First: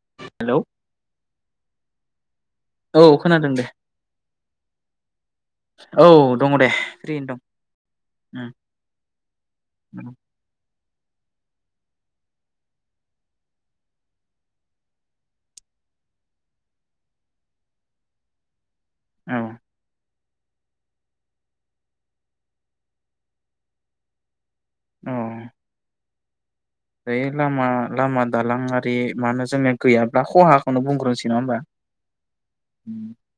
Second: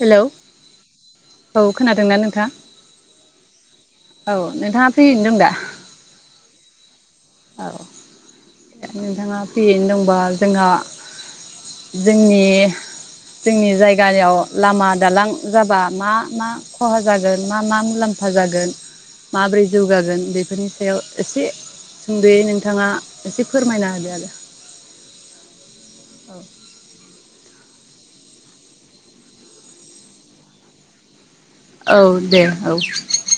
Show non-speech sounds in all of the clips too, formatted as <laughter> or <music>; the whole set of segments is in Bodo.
हेलौ औ खोनादोंना नों- थां औ खोनादों दे औ नोंथाङा फ्रियैनो दं दा औ दङ दे फ्रियैनो दं औ नोंथाङा फ्रियैनो उम दंबा जोंहा जोंनि जोंनि जायगायाव लामा दालां जाबा मा मा खहा जागोन मा मा मुलाम्फा जागोन औ माब्रै जौगागोन बे- फोरनि सायाव एसे सुंदयै नोंथाङा एसे फोरमायना होदो आरो औ औ बे लामा लामा दालांआरि मानो जोंनिया गैयाब्ला खहाखौनो बुंग्रोसै नङा होमबा औ दे औ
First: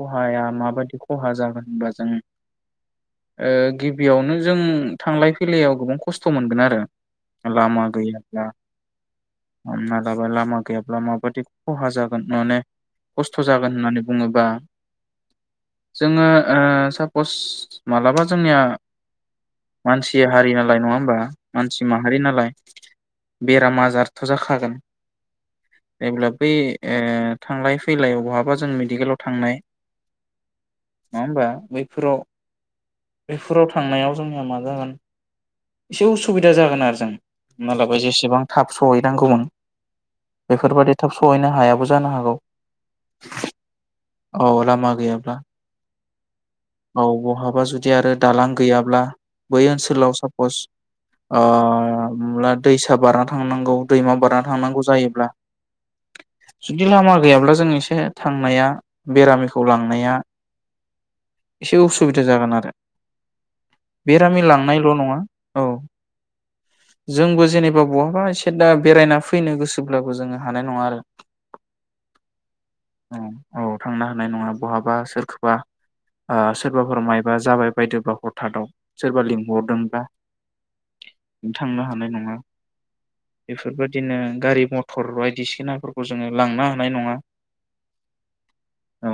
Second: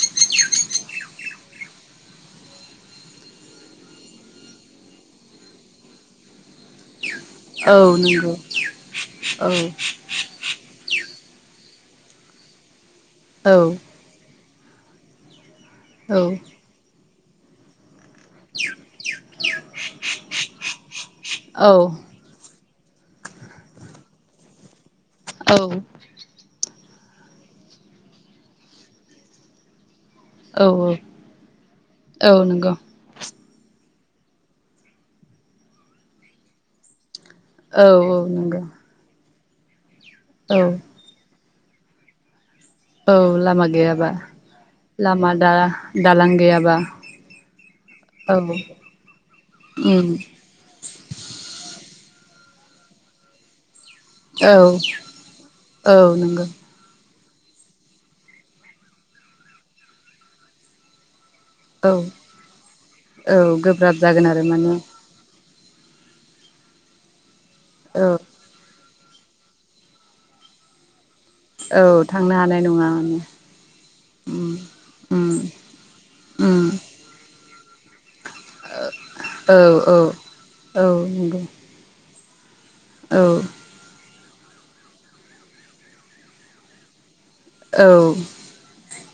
खहाया माबायदि खहा जाग होनबा जों ओ गिबियावनो जों थांलाय फैलायाव गोबां खस्थ' मोनगोन आरो औ लामा नंगौ गैयाब्ला औ हमना लाबाय लामा गैयाब्ला माबादि खहा जागोन माने खस्थ' जागोन होननानै बुङोबा जोङो ओ सब खस मालाबा जोंनिया मानसि हारि नालाय नङा होमबा मानसि माहारि नालाय बेराम आ जारथ' जाखागोन एब्ला बे ए थांलाय- फैलाय बहाबा जों मेडिकेलाव थांनाय औ -औ- नङा होमबा बैफोराव औ नंगौ बेफोराव थांनायाव जोंनिया मा जागोन एसे उसुबिदा जागोन आरो जों औ मालाबा औ जेसेबां नंगौ थाब सहैनांगौमोन औ बेफोरबायादि थाब सहैना हायाबो जानो हागौ औ लामा गैयाबा औ लामा गैयाब्ला दालां गैयाबा औ बहाबा जुदि आरो औ दालां गैयाब्ला बै उम ओनसोलाव सापस होब्ला दैसा बारना थांनांगौ दैमा बारना औ थांनांगौ जायोब्ला औ नंगौ जुदि लामा गैयाब्ला जों एसे थांनाया बेरामिखौ लांनाया एसे औ उसुबिदा जागोन आरो औ गोब्राब जागोन बेरामि आरो माने लांनायल' नङा औ जोंबो जेनेबा औ बहाबा एसे दा बेरायना फैनो गोसोब्लाबो जोङो हानाय नङा आरो औ थांनो हानाय नङा माने औ -औ थांनो हानाय नङा उम बहाबा उम सोरखौबा उम सोरबाफोर मायबा जाबाय बायदिब्ला हद औ औ औ नंगौ मोननाय नङा। औ बेफोरबायदिनो गारि मथर बायदिसिनाफोरखौ जोङो लांनो हानाय नङा। औ औ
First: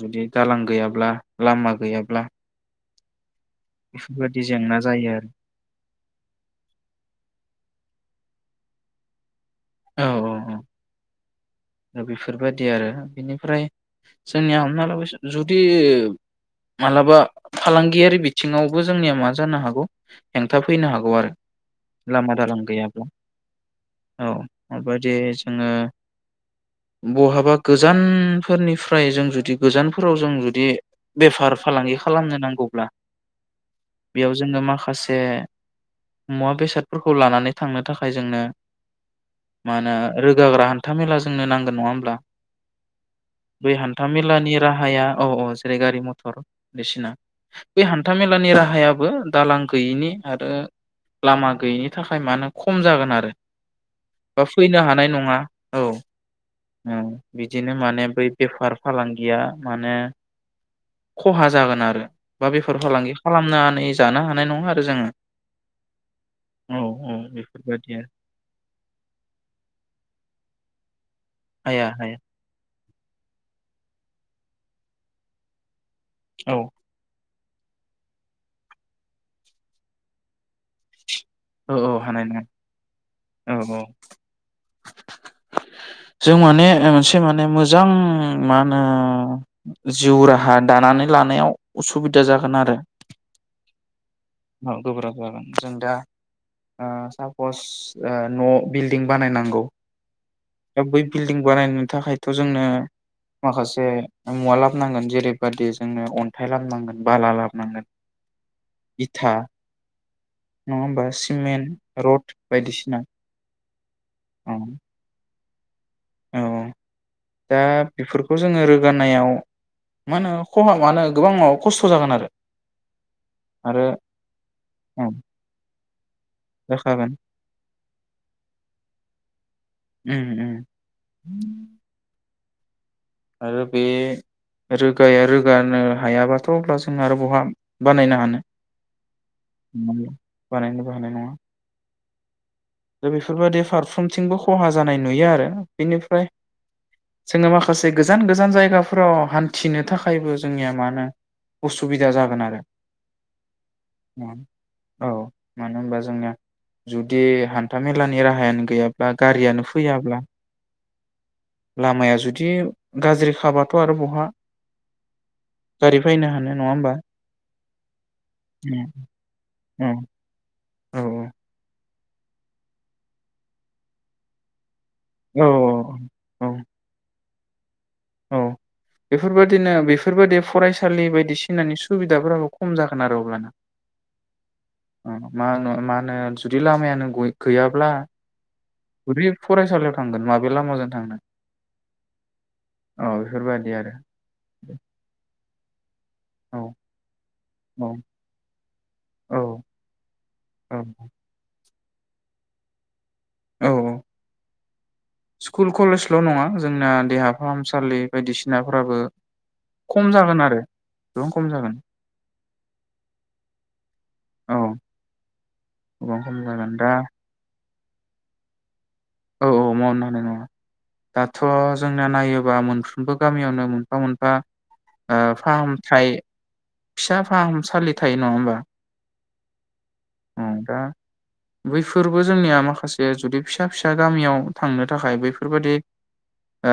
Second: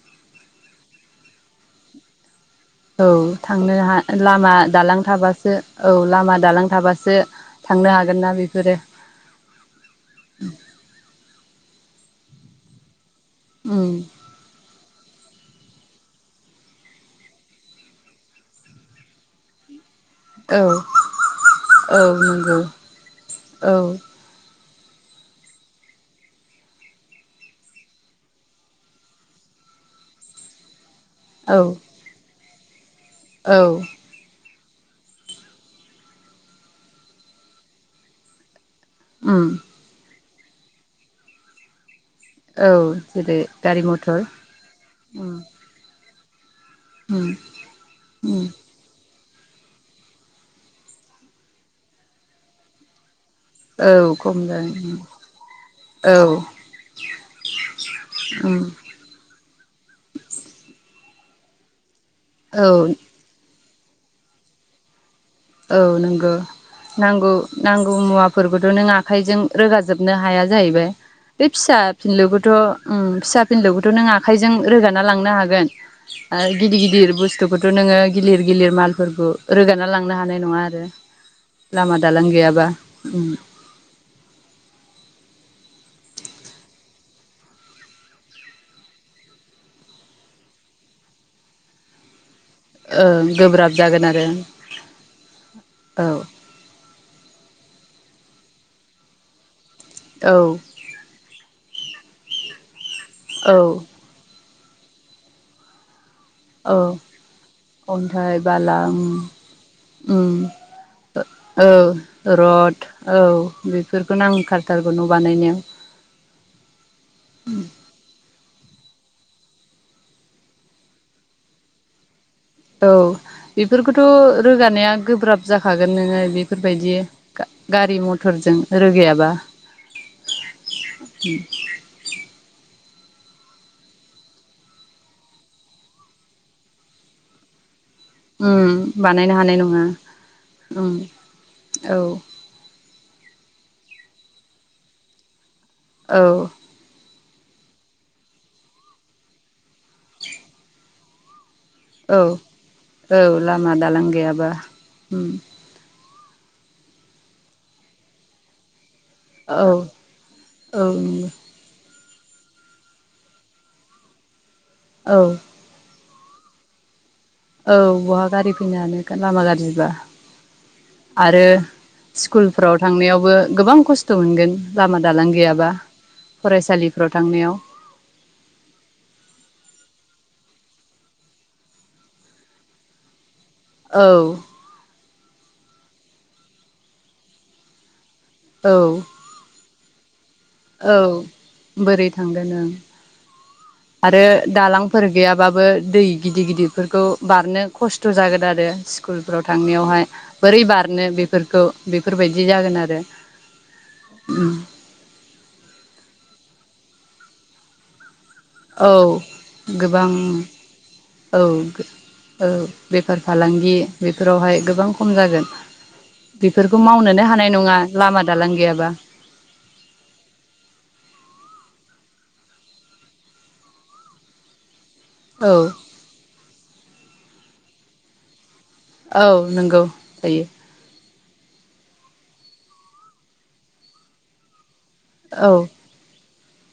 जुदि दालां गैयाब्ला लामा गैयाब्ला औ थांनो हा बेफोरबायदि लामा जेंना दालां जायो आरो थाबासो औ लामा दालां थाबासो <unintelligible> थांनो हागोन ना बेफोरो ओम दा बेफोरबायदि आरो। बेनिफ्राय उम जोंनिया हमना लाबोसो जुदि मालाबा फालांगियारि बिथिङावबो जोंनिया मा जानो हागौ। हेंथा औ फैनो हागौ आरो औ लामा दालां नंगौ गैयाब्ला औ औ। माबायदि जोङो बहाबा गोजानफोरनिफ्राय जों जुदि गोजानफोराव जों जुदि औ बेफार फालांगि खालामनो नां खपला औ जोङो माखासे मुवा बेसादफोरखौ लानानै थांनो थाखाय जोंनो उम मानो रोगाग्रा हान्था मेला जोंनो नांगोन नङा होमब्ला औ जेरै बै गारि हान्था मथर मेलानि राहाया औ उम औ जेरै गारि मथर सर बिसिना उम बे उम हान्थाामेलानि राहायाबो दालां गैयिनि आरो लामा गैयिनि थाखाय मानो खम जागोन आरो औ खम जायो औ ओम बिदिनो माने बै उम बेफार फालांगिया माने खहा जागोन आरो बा औ बेफोर फालांगि खालामना जानो हानाय नङा आरो जोङो। औ नोंगौ औ औ नांगौ नांगौ बेफोरबायदि आरो मुवाफोरखौथ' नों आखाइजों रोगाजोबनो हाया जाहैबाय। बे फिसा हाया हाया फिनलुखौथ' औ फिसा फिनलौखौथ' नों आखाइजों रोगाना लांनो हागोन। आरो औ गिदिर गिदिर बुस्थ बुथुखौथ' नोङो गिलिर गिलिर मालफोरखौ रोगाना लां नो हानाय नङा आरो औ अ दालां हानाय नङा गैयाबा उम औ अ जों माने ओ एसे माने मोजां मा होनो जिउ राहा दानानै लानायाव उसुबिदा जा ओ गोब्राब जागोन आरो औ गोब्राब जागोन जों दा औ ओ सापस ओ न' बिल्डिं बानायनांगौ। औ दा बै बिल्डिं बानायनो थाखायथ' जोंनो औ माखासे ओ मुवालाब नांगोन जेरैबादि जोंनो अन औ अन्थाइ बाला उम इथा उम नङा होमबा सिमेन्ट ओ औ रड बायदिसिना औ बेफोरखो औ नांखाथारगौ न' बानायनो औ अ दा बेफोरखौ जोङो रोख गाननायाव मा होनो खहा मानो गोबां औ खस्थ' जागोन आरो औ आरो बेफोरखौथ' रोगानाया औ गोब्राब जाखा गोन नोङो बेफोरबायदि जाखागोन गा गारि मथरजों रोगायाबा उम आरो बे रोगाया रोगानो हायाबाथ' अब्ला जों आरो बहा बानायनो उम बानायनो हानाय नङा हानो बानायनोबो उम हानाय नङा औ दा बेफोरबादि फारफ्रोमथिंबो खहा जानाय नुयो आरो औ बिनिफ्राय जोङो माखासे गोजान गोजान जायगाफोराव हान्थिनो थाखायबो जोंनिया मानो उसुबिदा औ जागोन आरो औ लामा दालां गैयाबा अ औ उम मानो होनबा जोंनिया जुदि हान था मेलानि राहायानो गैयाब बा औ गारियानो फैयाब्ला औ नंगौ लामाया ज जुदि गाज्रि खाबाथ' आरो बहा औ बै फैनो हानो नङा होमबा? औ बहा गारि फैनो हानो गा लामा गारजिबा औ औ आरो स्कुलफ्राव थांनायावबो गोबां खस्थ' मोनगोन। लामा दालां औ गैयाबा औ फरायसालिफ्राव थांनायाव औ बेफोरबादिनो बेफोरबादि फरायसालि बायदिसिनानि सुबिदाफोराबो खम जागोन आरो अब्लाना। औ। ओ मा होन मा होनो जुदि लामायानो गय गैयाब्ला औ जुदि फरायसालि थांगोन। लामाजों औ थांनो बोरै थांगोन ओं। औ बेफोरबायदि आरो दालांफोर गैयाब्ला बाबो दै गिदिर औ गिदिरफोरखौ बारनो औ खस्थ' जागोन आरो औ स्कुलफ्राव थांनायावहाय बोरै औ बारनो बेफोरखौ बेफोरबायदि जागोन आरो। औ औ उम स्कुल कलेजल' नङा जोंना देहा फाहामसालि बायदिसिनाफोराबो औ खम गोबां जागोन आरो गोबां औ खम जागोन औ बेफार फालांगि औ बेफोरावहाय गोबां खम जागोन गोबां खम जागोन बेफोरखौ दा मावनोनो हानाय नङा। लामा दालां गैयाबा। औ औ मावनो हानाय नङा दाथ' जोंनाया नायोबा मोनफ्रोमबो गामियावनो मोनफा मोनफा औ फाहामथायाइ फिसा फाहामसालि थायो नङा होमबा? औ नंगौ औ दायो। दा बैफोरबो जोंनिया माखासे जुदि फिसा फिसा गामियाव थांनो थाखाय औ बैफोरबायदि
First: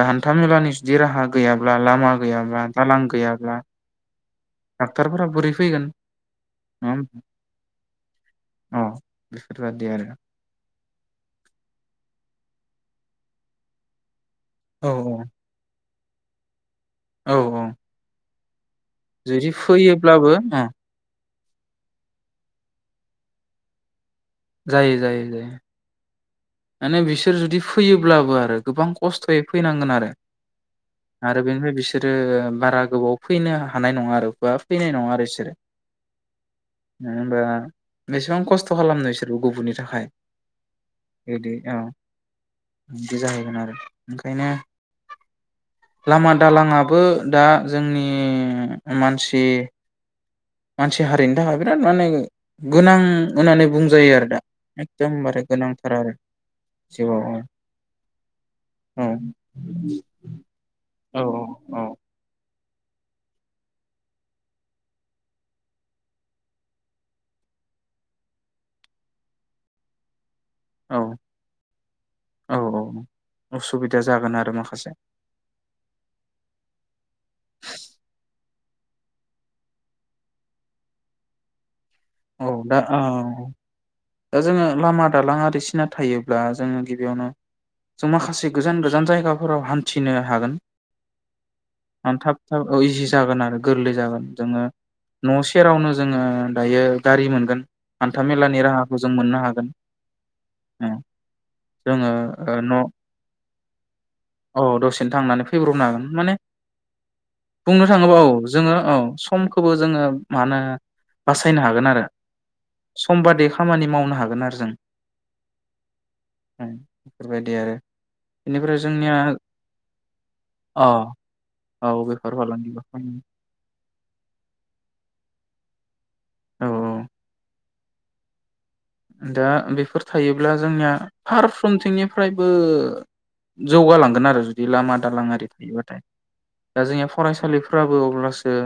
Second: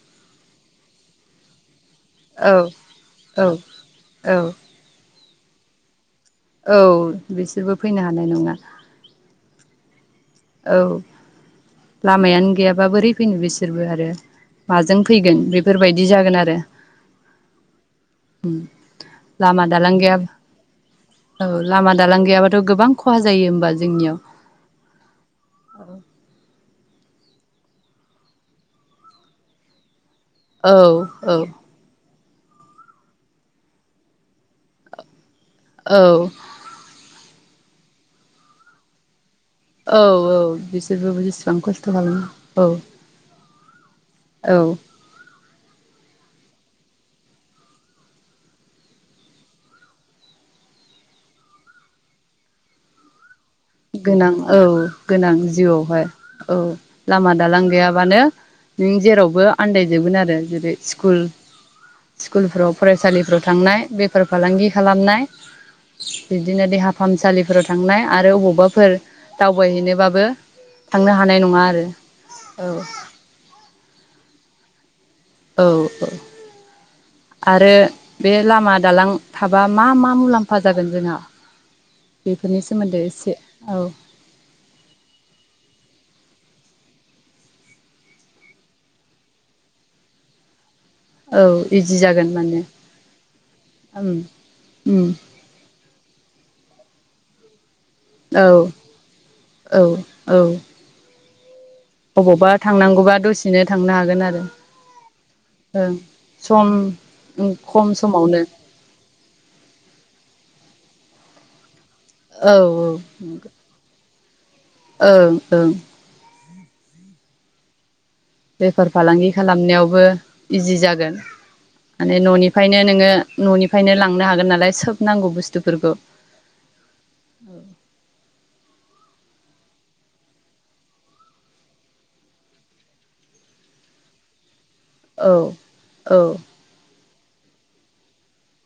हान्था मेलानि जुदि राहा गैयाब्ला लामा औ गैयाबा दालां औ गैयाबा औ डाक्टर फोराबो बोरै फैगोन औ नङा होमबा बिसोरबो फैनो हानाय नङा। बेदि आरो ना? औ। लामायानो गैयाबा बोरै फैनो बिसोरबो आरो। औ माजों फैगोन बेफोरबायदि बिदि जागोन आरो। औ औ। उम। जुदि फैयोब्लाबो ओ औ लामा दालां गैयाबाथ' गोबां खहा जायो होमबा जोंनियाव जायो जायो जायो। माने बिसोर जुदि फैयोब्लाबो आरो गोबां खस्थ'यै फैनांगोन आरो औ औ बिदि बारा गोबाव फैनो हानाय नङा आरो बा फैनाय नङा आरो बिसोरो औ <inaudible> होनबा बेसेबां खस्थ' खालामनो बिसोरबो गुबुननि औ थाखाय औ बिसोरबो <inaudible> औ बिदि खालामो औ बिदि जाहैगोन आरो ओंखायनो औ लामा दालाांआबो दा जोंनि मानसि मानसि हारिनि थाखाय बिराद माने गोनां होननानै बुंजायो आरो गोनां दा औ गोनां एकदमबारे गोनांथार जिउआवहाय आरो औ लामा जिउआव दालां गैयाबानो नों औ जेरावबो आन्दायजोबगोन आरो जेरै स्कुल औ औ स्कुलफ्राव फरायसालिफोराव थांनाय बेफार फालांगि खालामनाय बिदिनो देहा फाहामसालिफोराव थांनाय आरो अबाव अबावबाफोर दावबायहैनोबाबो औ थांनो हानाय नङा आरो औ उसुबिदा <unintelligible> औ औ आरो बे लामा दालां थाबा मा मा मुलाम्फा जागोन जोंहा औ बेफोरनि दा सोमोन्दै औ एसे औ दा जोङो लामा दालां आदिसिना थायोब्ला जोङो गिबियावनो जों माखासे गोजान गोजान जायगाफोराव हान्थिनो हागोन औ इजि जागोन थाब माने थाब इजि जागोन आरो गोरलै उम जागोन जोङो उम न' सेरावनो जोङो दायो गारि मोनगोन हान्था औ मेलानि राहा मोननो हागोन औ औ जोङो अबावबा न' थांनांगौबा दसेनो थांनो हागोन आरो औ दसेनो थांनानै फैब्रबनो ओं हागोन माने सम बुंनो खम थाङोबा औ समावनो जोङो औ समखौबो जोङो मा होनो बासायनो हागोन आरो औ औ सम बादि <inaudible> खामानि मावनो हागोन आरो जों ओं ओं बेफोरबायदि आरो बेनिफ्राय बेफार जोंनिया फालांगि खालामनायावबो इजि अ जागोन औ माने बेफार न'निफायनो फालांगिबो औ नोङो न'निफ्रायनो लांनो हागोन नालाय सोब नांगौ फोरखौ औ दा बेफोर थायोब्ला जोंनिया फारफ्रोमथिंनिफ्रायबो जौगालांगोन आरो बिदि लामा दालां औ आरि थायोबाथाय औ दा जोंनिया फरायसालिफ्राबो अब्लासो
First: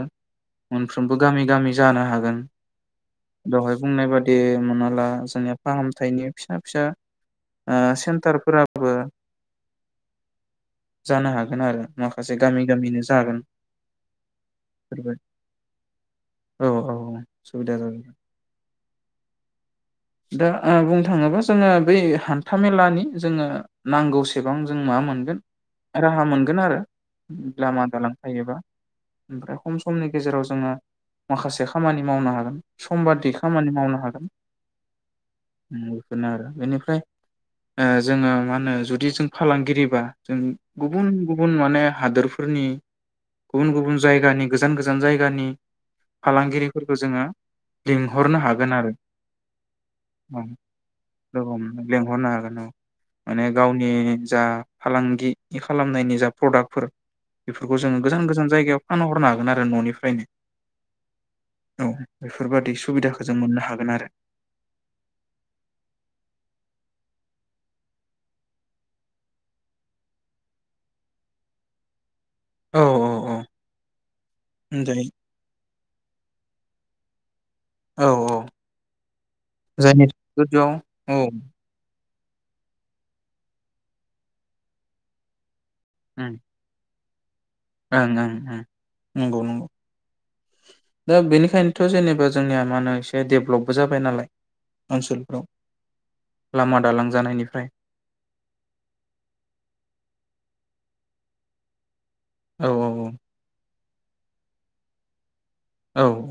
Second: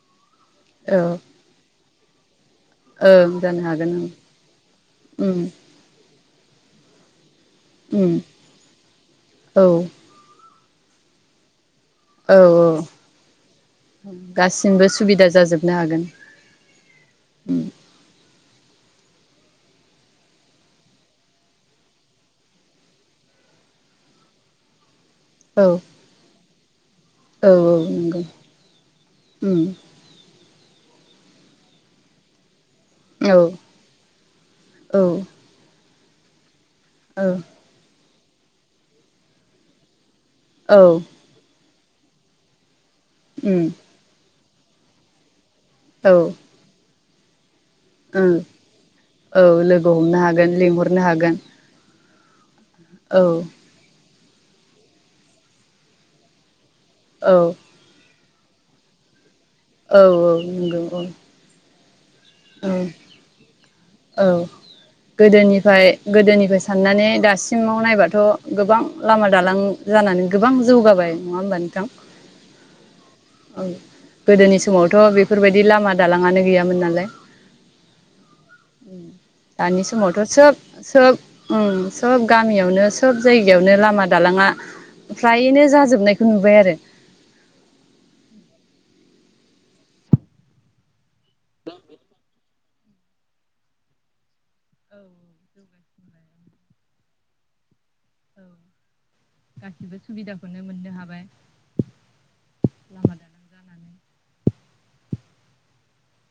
औ मोनफ्रोमबो गामि गामि जानो हागोन ओं जानो दहाय हागोन बुंनाय बादि मोनाला ओं उम जोंनाआ फाहामथाय बिनि फिसा फिसा उम सेन्टारफोराबो औ जानो हागोन आरो औ माखासे गामि गामिनो जागोन गासिमबो सुबिदा जाजोबनो हागोन औ औ-औ उम सुबिदा जाबाय दा बुंनो थाङोबा जोङो बै हान्थाामेलानि जोङो नांगौसेबां जों मा मोनगोन औ राहा मोनगोन आरो औ लामा-दालां नंगौ थायोबा ओमफ्राय उम खम समनि गेजेराव जोङो माखासे खामानि मावनो हागोन औ समबादि खामानि मावनो हागोन औ आरो बेनिफ्राय औ फ्राय ओ जोङो मा होनो जुदि जों फालांगिरिबा जों औ गुबुन-गुबुन माने हादोरफोरनि उम गुबन-गुबुन जायगानि गोजान-गोजान जायगानि औ फालांगिरिफोरखौ खौ जोङो ओं लिंहरनो हागोन आरो औ लोगो हमनो हागोन लिंहरनो हागोन लिंहरनो हागोन औ औ माने गावनि जा फालांगि खालामनायनि जा प्रडाक्ट फोर औ बेफोरखौ जों गोजान-गोजान जायगायाव फानहरनो हागोन आरो न'निफ्रायनो औ-औ नंगौ औ औ औ बेफोरबादि सुबिदाखौ जों मोननो हागोन आरो औ गोदोनिफ्राय गोदोनिफ्राय साननानै दासिमाव नायबाथ' गोबां लामा दालां जानानै गोबां जौगाबाय नङा होमबा नोंथां? औ औ औ गोदोनि जाय समावथ' बेफोरबायदि लामा दालाङानो गैयामोन गैयामोन नालाय औ औ दानि जायनि समावथ' सोब गोजौआव औ सोब ओं सब गामियावनो सब जायगायावनो लामा दालाङा फ्रायनो जाजोब जोबनायखौ ओं नुबाय आरो। ओं नंगौ नंगौ दा बेनिखायनोथ' जेनेबा जोंनिया मा होनो एसे डेभलपबो जाबाय नालाय औ ओनसोलफ्राव जौगाय लामा दालां जानायनिफ्राय औ गासिबो सुबिदाखौनो मोननो हाबाय। औ औ लामा औ दालां जानानै औ औ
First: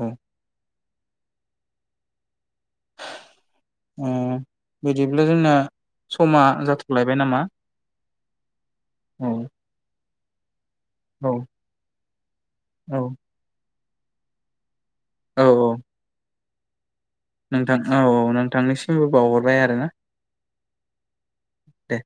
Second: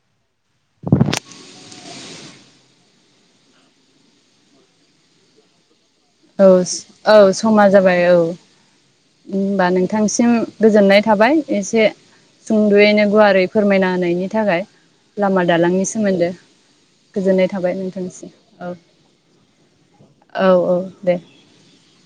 <inaudible> उम बिदिब्ला जोंना समा औस जाथ'लायबाय औ नामा समा जाबाय औ औ होनबा नोंथां निसिम गोजोननाय थाबाय औ एसे औ सुंद'यैनो गुवारै फोरमायना नायनि थाखाय औ लामा दालांनि सोमोन्दो गोजोननाय थाबाय नोंथां औ नोंथांनिसिम औ नोंथांनिसिमबो बावहरबाय आरोना। औ औ दे दे